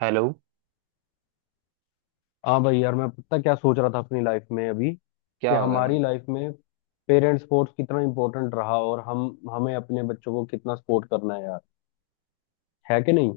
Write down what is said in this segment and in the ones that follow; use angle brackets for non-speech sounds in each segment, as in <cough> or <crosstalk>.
Hello. हाँ भाई यार, मैं पता क्या सोच रहा था अपनी लाइफ में अभी क्या कि हो गया हमारी भाई? लाइफ में पेरेंट स्पोर्ट्स कितना इम्पोर्टेंट रहा। और हम हमें अपने बच्चों को कितना सपोर्ट करना है यार, है कि नहीं।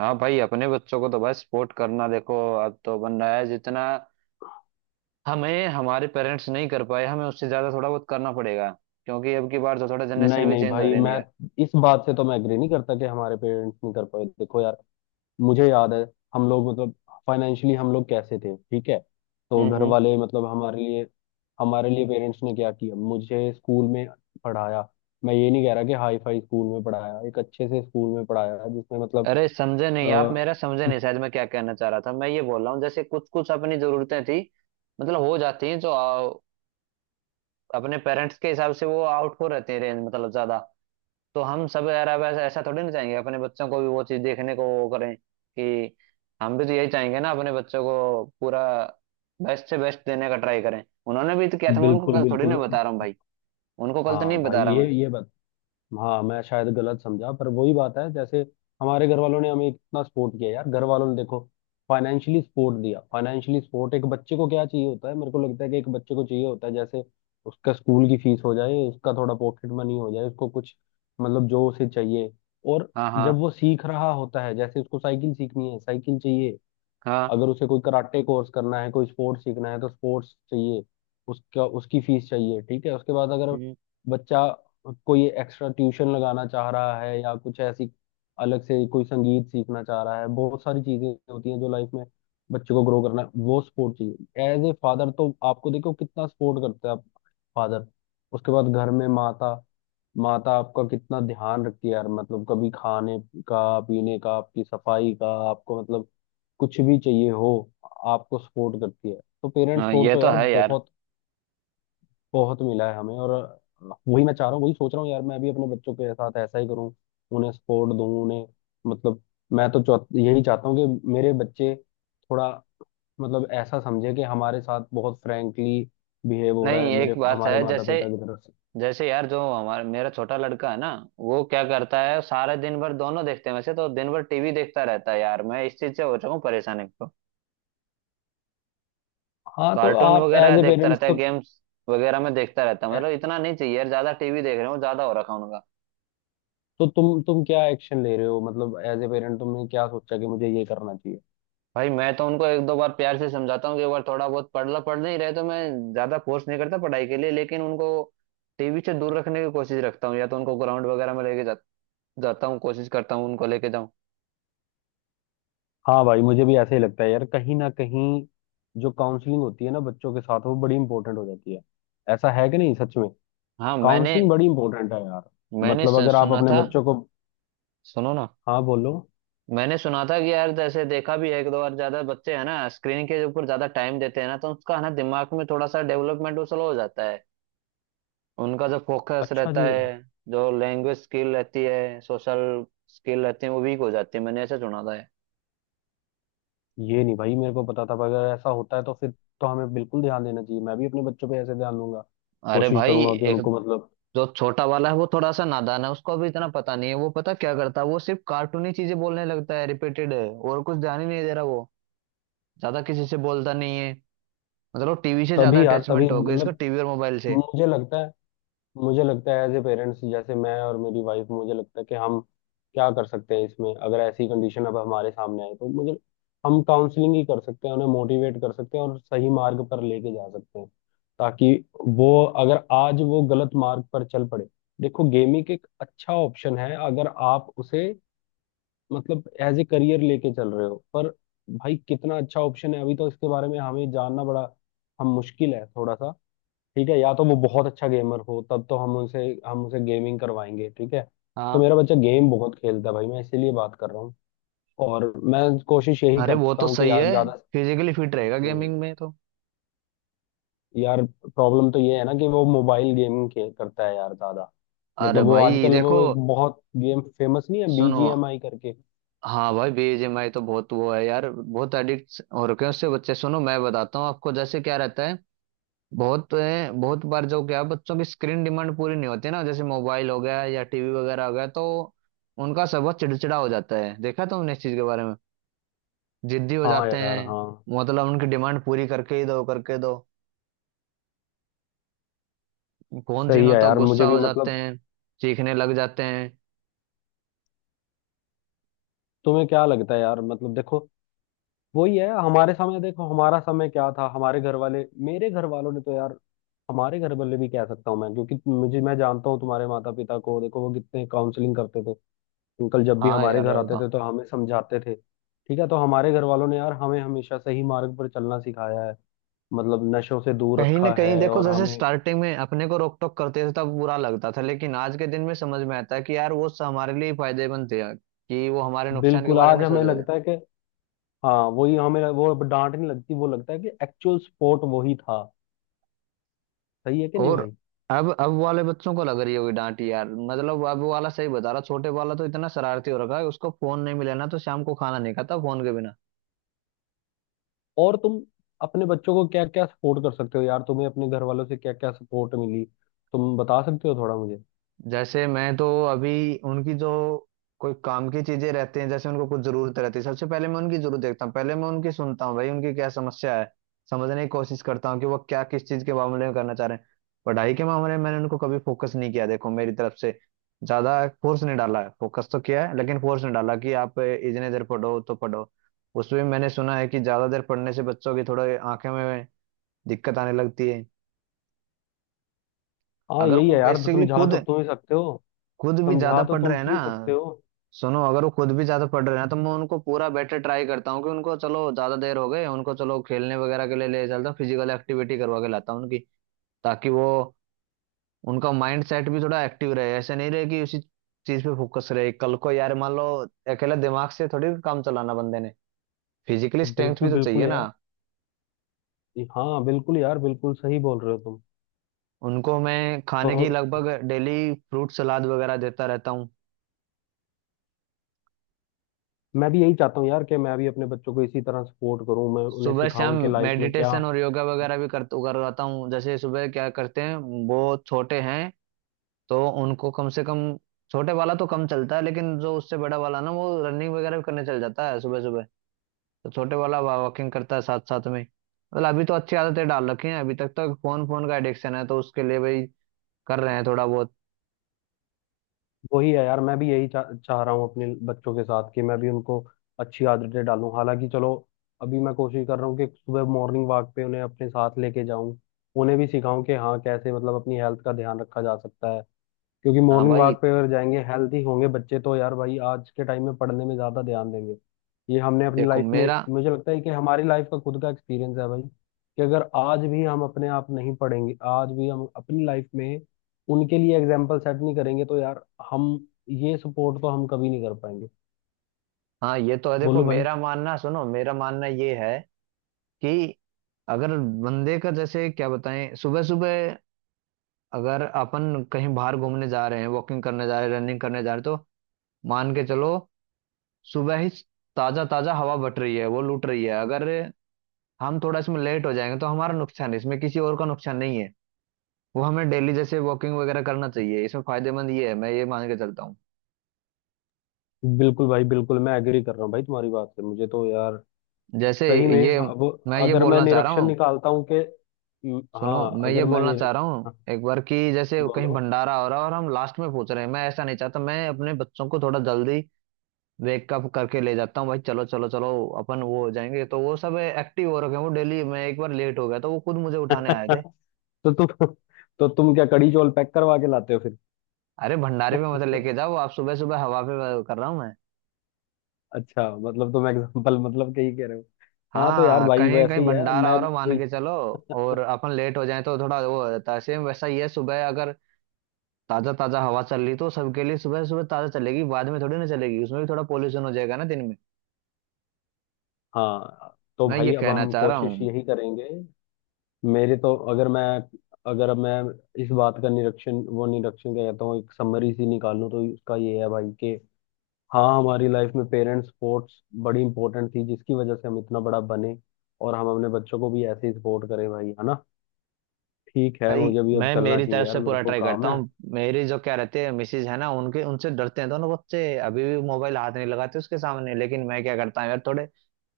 हाँ भाई, अपने बच्चों को तो भाई सपोर्ट करना, देखो। अब तो बन रहा है जितना। हमें हमारे पेरेंट्स नहीं कर पाए, हमें उससे ज्यादा थोड़ा बहुत करना पड़ेगा। क्योंकि अब की बार तो थोड़ा नहीं जनरेशन भी नहीं चेंज हो भाई, रही है ना मैं यार। इस बात से तो मैं एग्री नहीं करता कि हमारे पेरेंट्स नहीं कर पाए। देखो यार, मुझे याद है, हम लोग मतलब फाइनेंशियली हम लोग कैसे थे, ठीक है। तो हम्म। घर हम्म। वाले मतलब हमारे लिए पेरेंट्स ने क्या किया, मुझे स्कूल में पढ़ाया। मैं ये नहीं कह रहा कि हाई फाई स्कूल में पढ़ाया, एक अच्छे से स्कूल में पढ़ाया जिसमें मतलब। अरे, समझे नहीं आप, अ, मेरा समझे नहीं शायद। मैं क्या कहना चाह रहा था, मैं ये बोल रहा हूँ, जैसे कुछ कुछ अपनी जरूरतें थी, मतलब हो जाती हैं जो अपने पेरेंट्स के हिसाब से वो आउट हो रहते हैं रेंज, मतलब ज्यादा। तो हम सब यार अब ऐसा ऐसा थोड़ी ना चाहेंगे अपने बच्चों को भी वो चीज देखने को, वो करें कि हम भी तो यही चाहेंगे ना अपने बच्चों को पूरा बेस्ट से बेस्ट देने का ट्राई करें। उन्होंने भी तो किया था, मैं उनको बिल्कुल कल थोड़ी बिल्कुल। ना बता रहा हूँ भाई। उनको कल तो नहीं हाँ बता भाई, रहा ये मैं। ये बात, हाँ मैं शायद गलत समझा, पर वही बात है जैसे हमारे घर वालों ने हमें इतना सपोर्ट किया यार। घर वालों ने देखो, फाइनेंशियली सपोर्ट दिया। फाइनेंशियली सपोर्ट एक बच्चे को क्या चाहिए होता है, मेरे को लगता है कि एक बच्चे को चाहिए होता है जैसे उसका स्कूल की फीस हो जाए, उसका थोड़ा पॉकेट मनी हो जाए, उसको कुछ मतलब जो उसे चाहिए। और हाँ, जब हाँ। वो सीख रहा होता है, जैसे उसको साइकिल सीखनी है, साइकिल चाहिए। हाँ। अगर उसे कोई कराटे कोर्स करना है, कोई स्पोर्ट्स सीखना है, तो स्पोर्ट्स चाहिए, उसका उसकी फीस चाहिए, ठीक है। उसके बाद अगर हम्म। बच्चा कोई एक्स्ट्रा ट्यूशन लगाना चाह रहा है, या कुछ ऐसी अलग से कोई संगीत सीखना चाह रहा है, बहुत सारी चीजें होती हैं जो लाइफ में बच्चे को ग्रो करना है, वो सपोर्ट चाहिए। एज ए फादर तो आपको देखो कितना सपोर्ट करता है फादर। उसके बाद घर में माता माता आपका कितना ध्यान रखती है यार, मतलब कभी खाने का, पीने का, आपकी सफाई का, आपको मतलब कुछ भी चाहिए हो, आपको सपोर्ट करती है। तो पेरेंट्स हाँ, सपोर्ट ये तो तो यार है यार। बहुत बहुत मिला है हमें। और वही मैं चाह रहा हूँ, वही सोच रहा हूँ यार, मैं भी अपने बच्चों के साथ ऐसा ही करूँ, उन्हें सपोर्ट दूँ, उन्हें मतलब। मैं तो यही चाहता हूँ कि मेरे बच्चे थोड़ा मतलब ऐसा समझे कि हमारे साथ बहुत फ्रैंकली बिहेव हो रहा नहीं, है एक मेरे बात हमारे है, माता जैसे पिता की तरफ से। जैसे यार, जो हमारा मेरा छोटा लड़का है ना, वो क्या करता है सारे दिन भर, दोनों देखते हैं वैसे तो। दिन भर टीवी देखता रहता है यार, मैं इस चीज से हो चुका हूँ परेशान। हाँ, तो कार्टून आप वगैरह एज ए देखता पेरेंट्स रहता तो है, गेम्स वगैरह में देखता रहता है, मतलब इतना नहीं चाहिए यार। ज्यादा टीवी देख रहे हो, ज्यादा हो रखा है उनका। तो तुम क्या एक्शन ले रहे हो, मतलब एज ए पेरेंट तुमने क्या सोचा कि मुझे ये करना चाहिए। भाई, मैं तो उनको एक दो बार प्यार से समझाता हूँ कि एक बार थोड़ा बहुत पढ़ लो। पढ़ नहीं रहे तो मैं ज्यादा फोर्स नहीं करता पढ़ाई के लिए, लेकिन उनको टीवी से दूर रखने की कोशिश रखता हूँ। या तो उनको ग्राउंड वगैरह में लेके जाता हूँ, कोशिश करता हूँ उनको लेके जाऊँ। हाँ भाई, मुझे भी ऐसा ही लगता है यार, कहीं ना कहीं जो काउंसलिंग होती है ना बच्चों के साथ वो बड़ी इंपॉर्टेंट हो जाती है। ऐसा है कि नहीं सच में, हाँ मैंने काउंसलिंग बड़ी इंपॉर्टेंट है यार। मैंने मतलब अगर आप सुना अपने था। बच्चों को, सुनो ना, हाँ बोलो। मैंने सुना था कि यार, जैसे देखा भी है एक दो बार, ज्यादा बच्चे है ना स्क्रीन के ऊपर ज्यादा टाइम देते हैं ना, तो उसका है ना, दिमाग में थोड़ा सा डेवलपमेंट वो स्लो हो जाता है उनका। जो फोकस अच्छा रहता जी। है, जो लैंग्वेज स्किल रहती है, सोशल स्किल रहती है, वो वीक हो जाती है। मैंने ऐसा सुना था है। ये नहीं भाई मेरे को पता था, पर अगर ऐसा होता है तो फिर तो हमें बिल्कुल ध्यान देना चाहिए। मैं भी अपने बच्चों पे ऐसे ध्यान दूंगा, अरे कोशिश भाई, करूंगा कि एक उनको मतलब। जो छोटा वाला है वो थोड़ा सा नादान है, उसको अभी इतना पता नहीं है। वो पता क्या करता है, वो सिर्फ कार्टूनी चीजें बोलने लगता है रिपीटेड, है और कुछ ध्यान ही नहीं दे रहा वो। ज्यादा किसी से बोलता नहीं है। मतलब टीवी से ज्यादा तभी यार, तभी अटैचमेंट हो गई इसका, मतलब टीवी और मोबाइल से। मुझे लगता है मुझे लगता है एज ए पेरेंट्स जैसे मैं और मेरी वाइफ, मुझे लगता है कि हम क्या कर सकते हैं इसमें अगर ऐसी कंडीशन अब हमारे सामने आए, तो मुझे, हम काउंसलिंग ही कर सकते हैं, उन्हें मोटिवेट कर सकते हैं और सही मार्ग पर लेके जा सकते हैं। ताकि वो, अगर आज वो गलत मार्ग पर चल पड़े। देखो गेमिंग एक अच्छा ऑप्शन है अगर आप उसे मतलब एज ए करियर लेके चल रहे हो, पर भाई कितना अच्छा ऑप्शन है अभी, तो इसके बारे में हमें जानना बड़ा हम मुश्किल है थोड़ा सा, ठीक है। या तो वो बहुत अच्छा गेमर हो, तब तो हम उसे गेमिंग करवाएंगे, ठीक है। तो हाँ। मेरा बच्चा गेम बहुत खेलता है भाई, मैं इसीलिए बात कर रहा हूँ। और मैं कोशिश यही अरे, वो करता तो हूँ कि सही यार है, ज्यादा, फिजिकली फिट रहेगा हम्म, गेमिंग में तो। यार प्रॉब्लम तो ये है ना कि वो मोबाइल गेमिंग खेल करता है यार ज्यादा। अरे मतलब वो भाई आजकल देखो, वो एक बहुत गेम फेमस नहीं है सुनो। बीजीएमआई करके। हाँ भाई, बीजीएमआई तो बहुत वो है यार, बहुत एडिक्ट हो रखे हैं उससे बच्चे। सुनो मैं बताता हूँ आपको, जैसे क्या रहता है, बहुत बार जो क्या है, बच्चों की स्क्रीन डिमांड पूरी नहीं होती ना, जैसे मोबाइल हो गया या टीवी वगैरह हो गया, तो उनका स्वभाव चिड़चिड़ा हो जाता है। देखा तुमने इस चीज के बारे में? जिद्दी हो हाँ जाते यार, हैं, हाँ, मतलब उनकी डिमांड पूरी करके ही दो, करके दो। फोन सही छीनो है तो यार, गुस्सा मुझे भी हो जाते मतलब, हैं, चीखने लग जाते हैं। तुम्हें क्या लगता है यार, मतलब देखो, वही है हमारे समय। देखो हमारा समय क्या था, हमारे घर वाले, मेरे घर वालों ने तो यार, हमारे घर वाले भी कह सकता हूँ मैं, क्योंकि मुझे मैं जानता हूँ तुम्हारे माता पिता को, देखो वो कितने काउंसलिंग करते थे। अंकल जब भी हाँ हमारे यार, घर वो आते तो। थे, तो हमें समझाते थे, ठीक है। तो हमारे घर वालों ने यार हमें हमेशा सही मार्ग पर चलना सिखाया है, मतलब नशों से दूर कहीं ना रखा कहीं है। देखो, और जैसे हमें स्टार्टिंग में अपने को रोक टोक करते थे तब बुरा लगता था, लेकिन आज के दिन में समझ में आता है कि यार वो हमारे लिए ही फायदेमंद थे यार, कि वो हमारे नुकसान के बिल्कुल बारे में आज नहीं हमें सोच रहे थे। लगता है कि हाँ, वही हमें वो अब डांट नहीं लगती, वो लगता है कि एक्चुअल सपोर्ट वही था। सही है कि नहीं और भाई। अब वाले बच्चों को लग रही होगी डांट यार। मतलब अब वाला सही बता रहा, छोटे वाला तो इतना शरारती हो रखा है, उसको फोन नहीं मिला ना तो शाम को खाना नहीं खाता फोन के बिना। और तुम अपने बच्चों को क्या क्या सपोर्ट कर सकते हो यार, तुम्हें अपने घर वालों से क्या क्या सपोर्ट मिली, तुम बता सकते हो थोड़ा मुझे। जैसे मैं तो अभी, उनकी जो कोई काम की चीजें रहती हैं, जैसे उनको कुछ जरूरत रहती है, सबसे पहले मैं उनकी जरूरत देखता हूँ। पहले मैं उनकी सुनता हूँ भाई, उनकी क्या समस्या है, समझने की कोशिश करता हूँ कि वो क्या, किस चीज के मामले में करना चाह रहे हैं। पढ़ाई के मामले में मैंने उनको कभी फोकस नहीं किया, देखो मेरी तरफ से ज्यादा फोर्स नहीं डाला है। फोकस तो किया है, लेकिन फोर्स नहीं डाला कि आप इतने देर पढ़ो तो पढ़ो। उसमें मैंने सुना है कि ज्यादा देर पढ़ने से बच्चों की थोड़े आंखें में दिक्कत आने लगती है। हाँ अगर यही वो है यार, तो बेसिकली समझा खुद तो तुम ही सकते हो खुद भी ज्यादा समझा तो पढ़ रहे तुम हैं ना। ही सकते हो सुनो, अगर वो खुद भी ज्यादा पढ़ रहे हैं तो मैं उनको पूरा बेटर ट्राई करता हूँ कि उनको, चलो ज्यादा देर हो गए उनको, चलो खेलने वगैरह के लिए ले चलता हूँ, फिजिकल एक्टिविटी करवा के लाता हूँ उनकी, ताकि वो, उनका माइंड सेट भी थोड़ा एक्टिव रहे, ऐसे नहीं रहे कि उसी चीज पे फोकस रहे। कल को यार मान लो, अकेला दिमाग से थोड़ी काम चलाना बंदे ने, फिजिकली स्ट्रेंथ भी बिल्कुल तो बिल्कुल चाहिए ना। यार, हाँ बिल्कुल यार, बिल्कुल सही बोल रहे हो तुम उनको मैं तो। खाने की लगभग डेली फ्रूट सलाद वगैरह देता रहता हूँ। मैं भी यही चाहता हूँ यार कि मैं भी अपने बच्चों को इसी तरह सपोर्ट करूँ, मैं उन्हें सुबह शाम सिखाऊं कि लाइफ में क्या। मेडिटेशन और योगा वगैरह भी कर करवाता हूँ। जैसे सुबह क्या करते हैं, वो छोटे हैं तो उनको कम से कम, छोटे वाला तो कम चलता है, लेकिन जो उससे बड़ा वाला ना वो रनिंग वगैरह भी करने चल जाता है सुबह सुबह। तो छोटे वाला वॉकिंग करता है साथ साथ में। मतलब अभी तो अच्छी आदतें डाल रखी हैं, अभी तक। तो फोन फोन का एडिक्शन है, तो उसके लिए भाई कर रहे हैं थोड़ा बहुत। वही है यार, मैं भी यही चाह रहा हूँ अपने बच्चों के साथ कि मैं भी उनको अच्छी आदतें डालूं। हालांकि चलो अभी मैं कोशिश कर रहा हूँ कि सुबह मॉर्निंग वॉक पे उन्हें अपने साथ लेके जाऊं, उन्हें भी सिखाऊं कि हाँ कैसे मतलब अपनी हेल्थ का ध्यान रखा जा सकता है। क्योंकि हाँ मॉर्निंग भाई, वॉक पे अगर जाएंगे, हेल्थी होंगे बच्चे, तो यार भाई आज के टाइम में पढ़ने में ज्यादा ध्यान देंगे। ये हमने अपनी देखो लाइफ में मेरा। मुझे लगता है कि हमारी लाइफ का खुद का एक्सपीरियंस है भाई कि अगर आज भी हम अपने आप नहीं पढ़ेंगे, आज भी हम अपनी लाइफ में उनके लिए एग्जाम्पल सेट नहीं करेंगे, तो यार हम ये सपोर्ट तो हम कभी नहीं कर पाएंगे। हाँ, ये तो है। देखो बोलो भाई। मेरा मानना, सुनो, मेरा मानना ये है कि, अगर बंदे का, जैसे क्या बताएं, सुबह सुबह अगर अपन कहीं बाहर घूमने जा रहे हैं, वॉकिंग करने जा रहे हैं, रनिंग करने जा रहे हैं, तो मान के चलो, सुबह ही ताजा ताजा हवा बट रही है, वो लूट रही है। अगर हम थोड़ा इसमें लेट हो जाएंगे तो हमारा नुकसान है, इसमें किसी और का नुकसान नहीं है। वो हमें डेली जैसे वॉकिंग वगैरह करना चाहिए, इसमें फायदेमंद ये है, मैं ये मान के चलता हूँ। बिल्कुल भाई बिल्कुल, मैं एग्री कर रहा हूँ भाई तुम्हारी बात से, मुझे तो यार जैसे सही में ये, अब मैं ये अगर मैं बोलना चाह रहा निरीक्षण हूँ। निकालता हूँ कि, सुनो, हाँ, मैं ये अगर मैं बोलना चाह रहा निरीक्षण, हूँ हाँ, एक बार, कि जैसे कहीं बोलो। भंडारा हो रहा है और हम लास्ट में पहुंच रहे हैं, मैं ऐसा नहीं चाहता। मैं अपने बच्चों को थोड़ा जल्दी वेकअप करके ले जाता हूँ भाई, चलो चलो चलो, अपन वो हो जाएंगे। तो वो सब एक्टिव हो रखे हैं वो डेली, मैं एक बार लेट हो गया तो वो खुद मुझे उठाने आए थे। <laughs> तो तुम, तो तुम क्या कड़ी चौल पैक करवा के लाते हो फिर। अरे, भंडारे पे मत लेके जाओ आप, सुबह सुबह हवा पे कर रहा हूँ मैं। अच्छा मतलब तुम एग्जाम्पल मतलब कहीं कह रहे हो। हाँ, तो यार हाँ, भाई कहीं कहीं वैसे ही है, भंडारा हो रहा मान भी- के चलो, और अपन लेट हो जाए तो थोड़ा वो हो जाता है, सेम वैसा ही है। सुबह अगर ताजा ताजा हवा चल रही तो सबके लिए, सुबह सुबह ताजा चलेगी, बाद में थोड़ी ना चलेगी, उसमें भी थोड़ा पोल्यूशन हो जाएगा ना दिन में। हाँ तो मैं ये भाई अब कहना हम चाह रहा कोशिश हूँ यही करेंगे। मेरे तो अगर मैं, अगर अब मैं इस बात का निरीक्षण, वो निरीक्षण क्या कहता हूँ, एक समरी सी निकालूं तो उसका ये है भाई कि हाँ, हमारी लाइफ में पेरेंट्स सपोर्ट्स बड़ी इंपॉर्टेंट थी जिसकी वजह से हम इतना बड़ा बने, और हम अपने बच्चों को भी ऐसे ही सपोर्ट करें भाई, है ना। ठीक है, भाई। मुझे भी अब मैं चलना मेरी चाहिए तरफ यार, से मेरे पूरा को ट्राई करता काम है। हूँ, मेरी जो क्या रहती है मिसेज है ना, उनके, उनसे डरते हैं दोनों बच्चे। अभी भी मोबाइल हाथ नहीं लगाते उसके सामने। लेकिन मैं क्या करता हूँ यार, थोड़े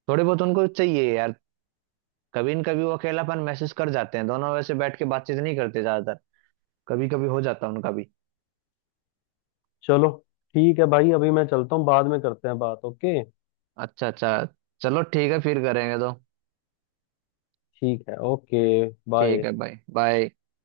थोड़े बहुत उनको चाहिए यार, कभी न कभी वो अकेलापन महसूस कर जाते हैं। दोनों वैसे बैठ के बातचीत नहीं करते ज्यादातर, कभी कभी हो जाता है उनका भी। चलो ठीक है भाई, अभी मैं चलता हूँ, बाद में करते हैं बात, ओके। अच्छा अच्छा। चलो ठीक है, फिर करेंगे तो। ठीक है, ओके, ठीक बाय। है भाई, बाय।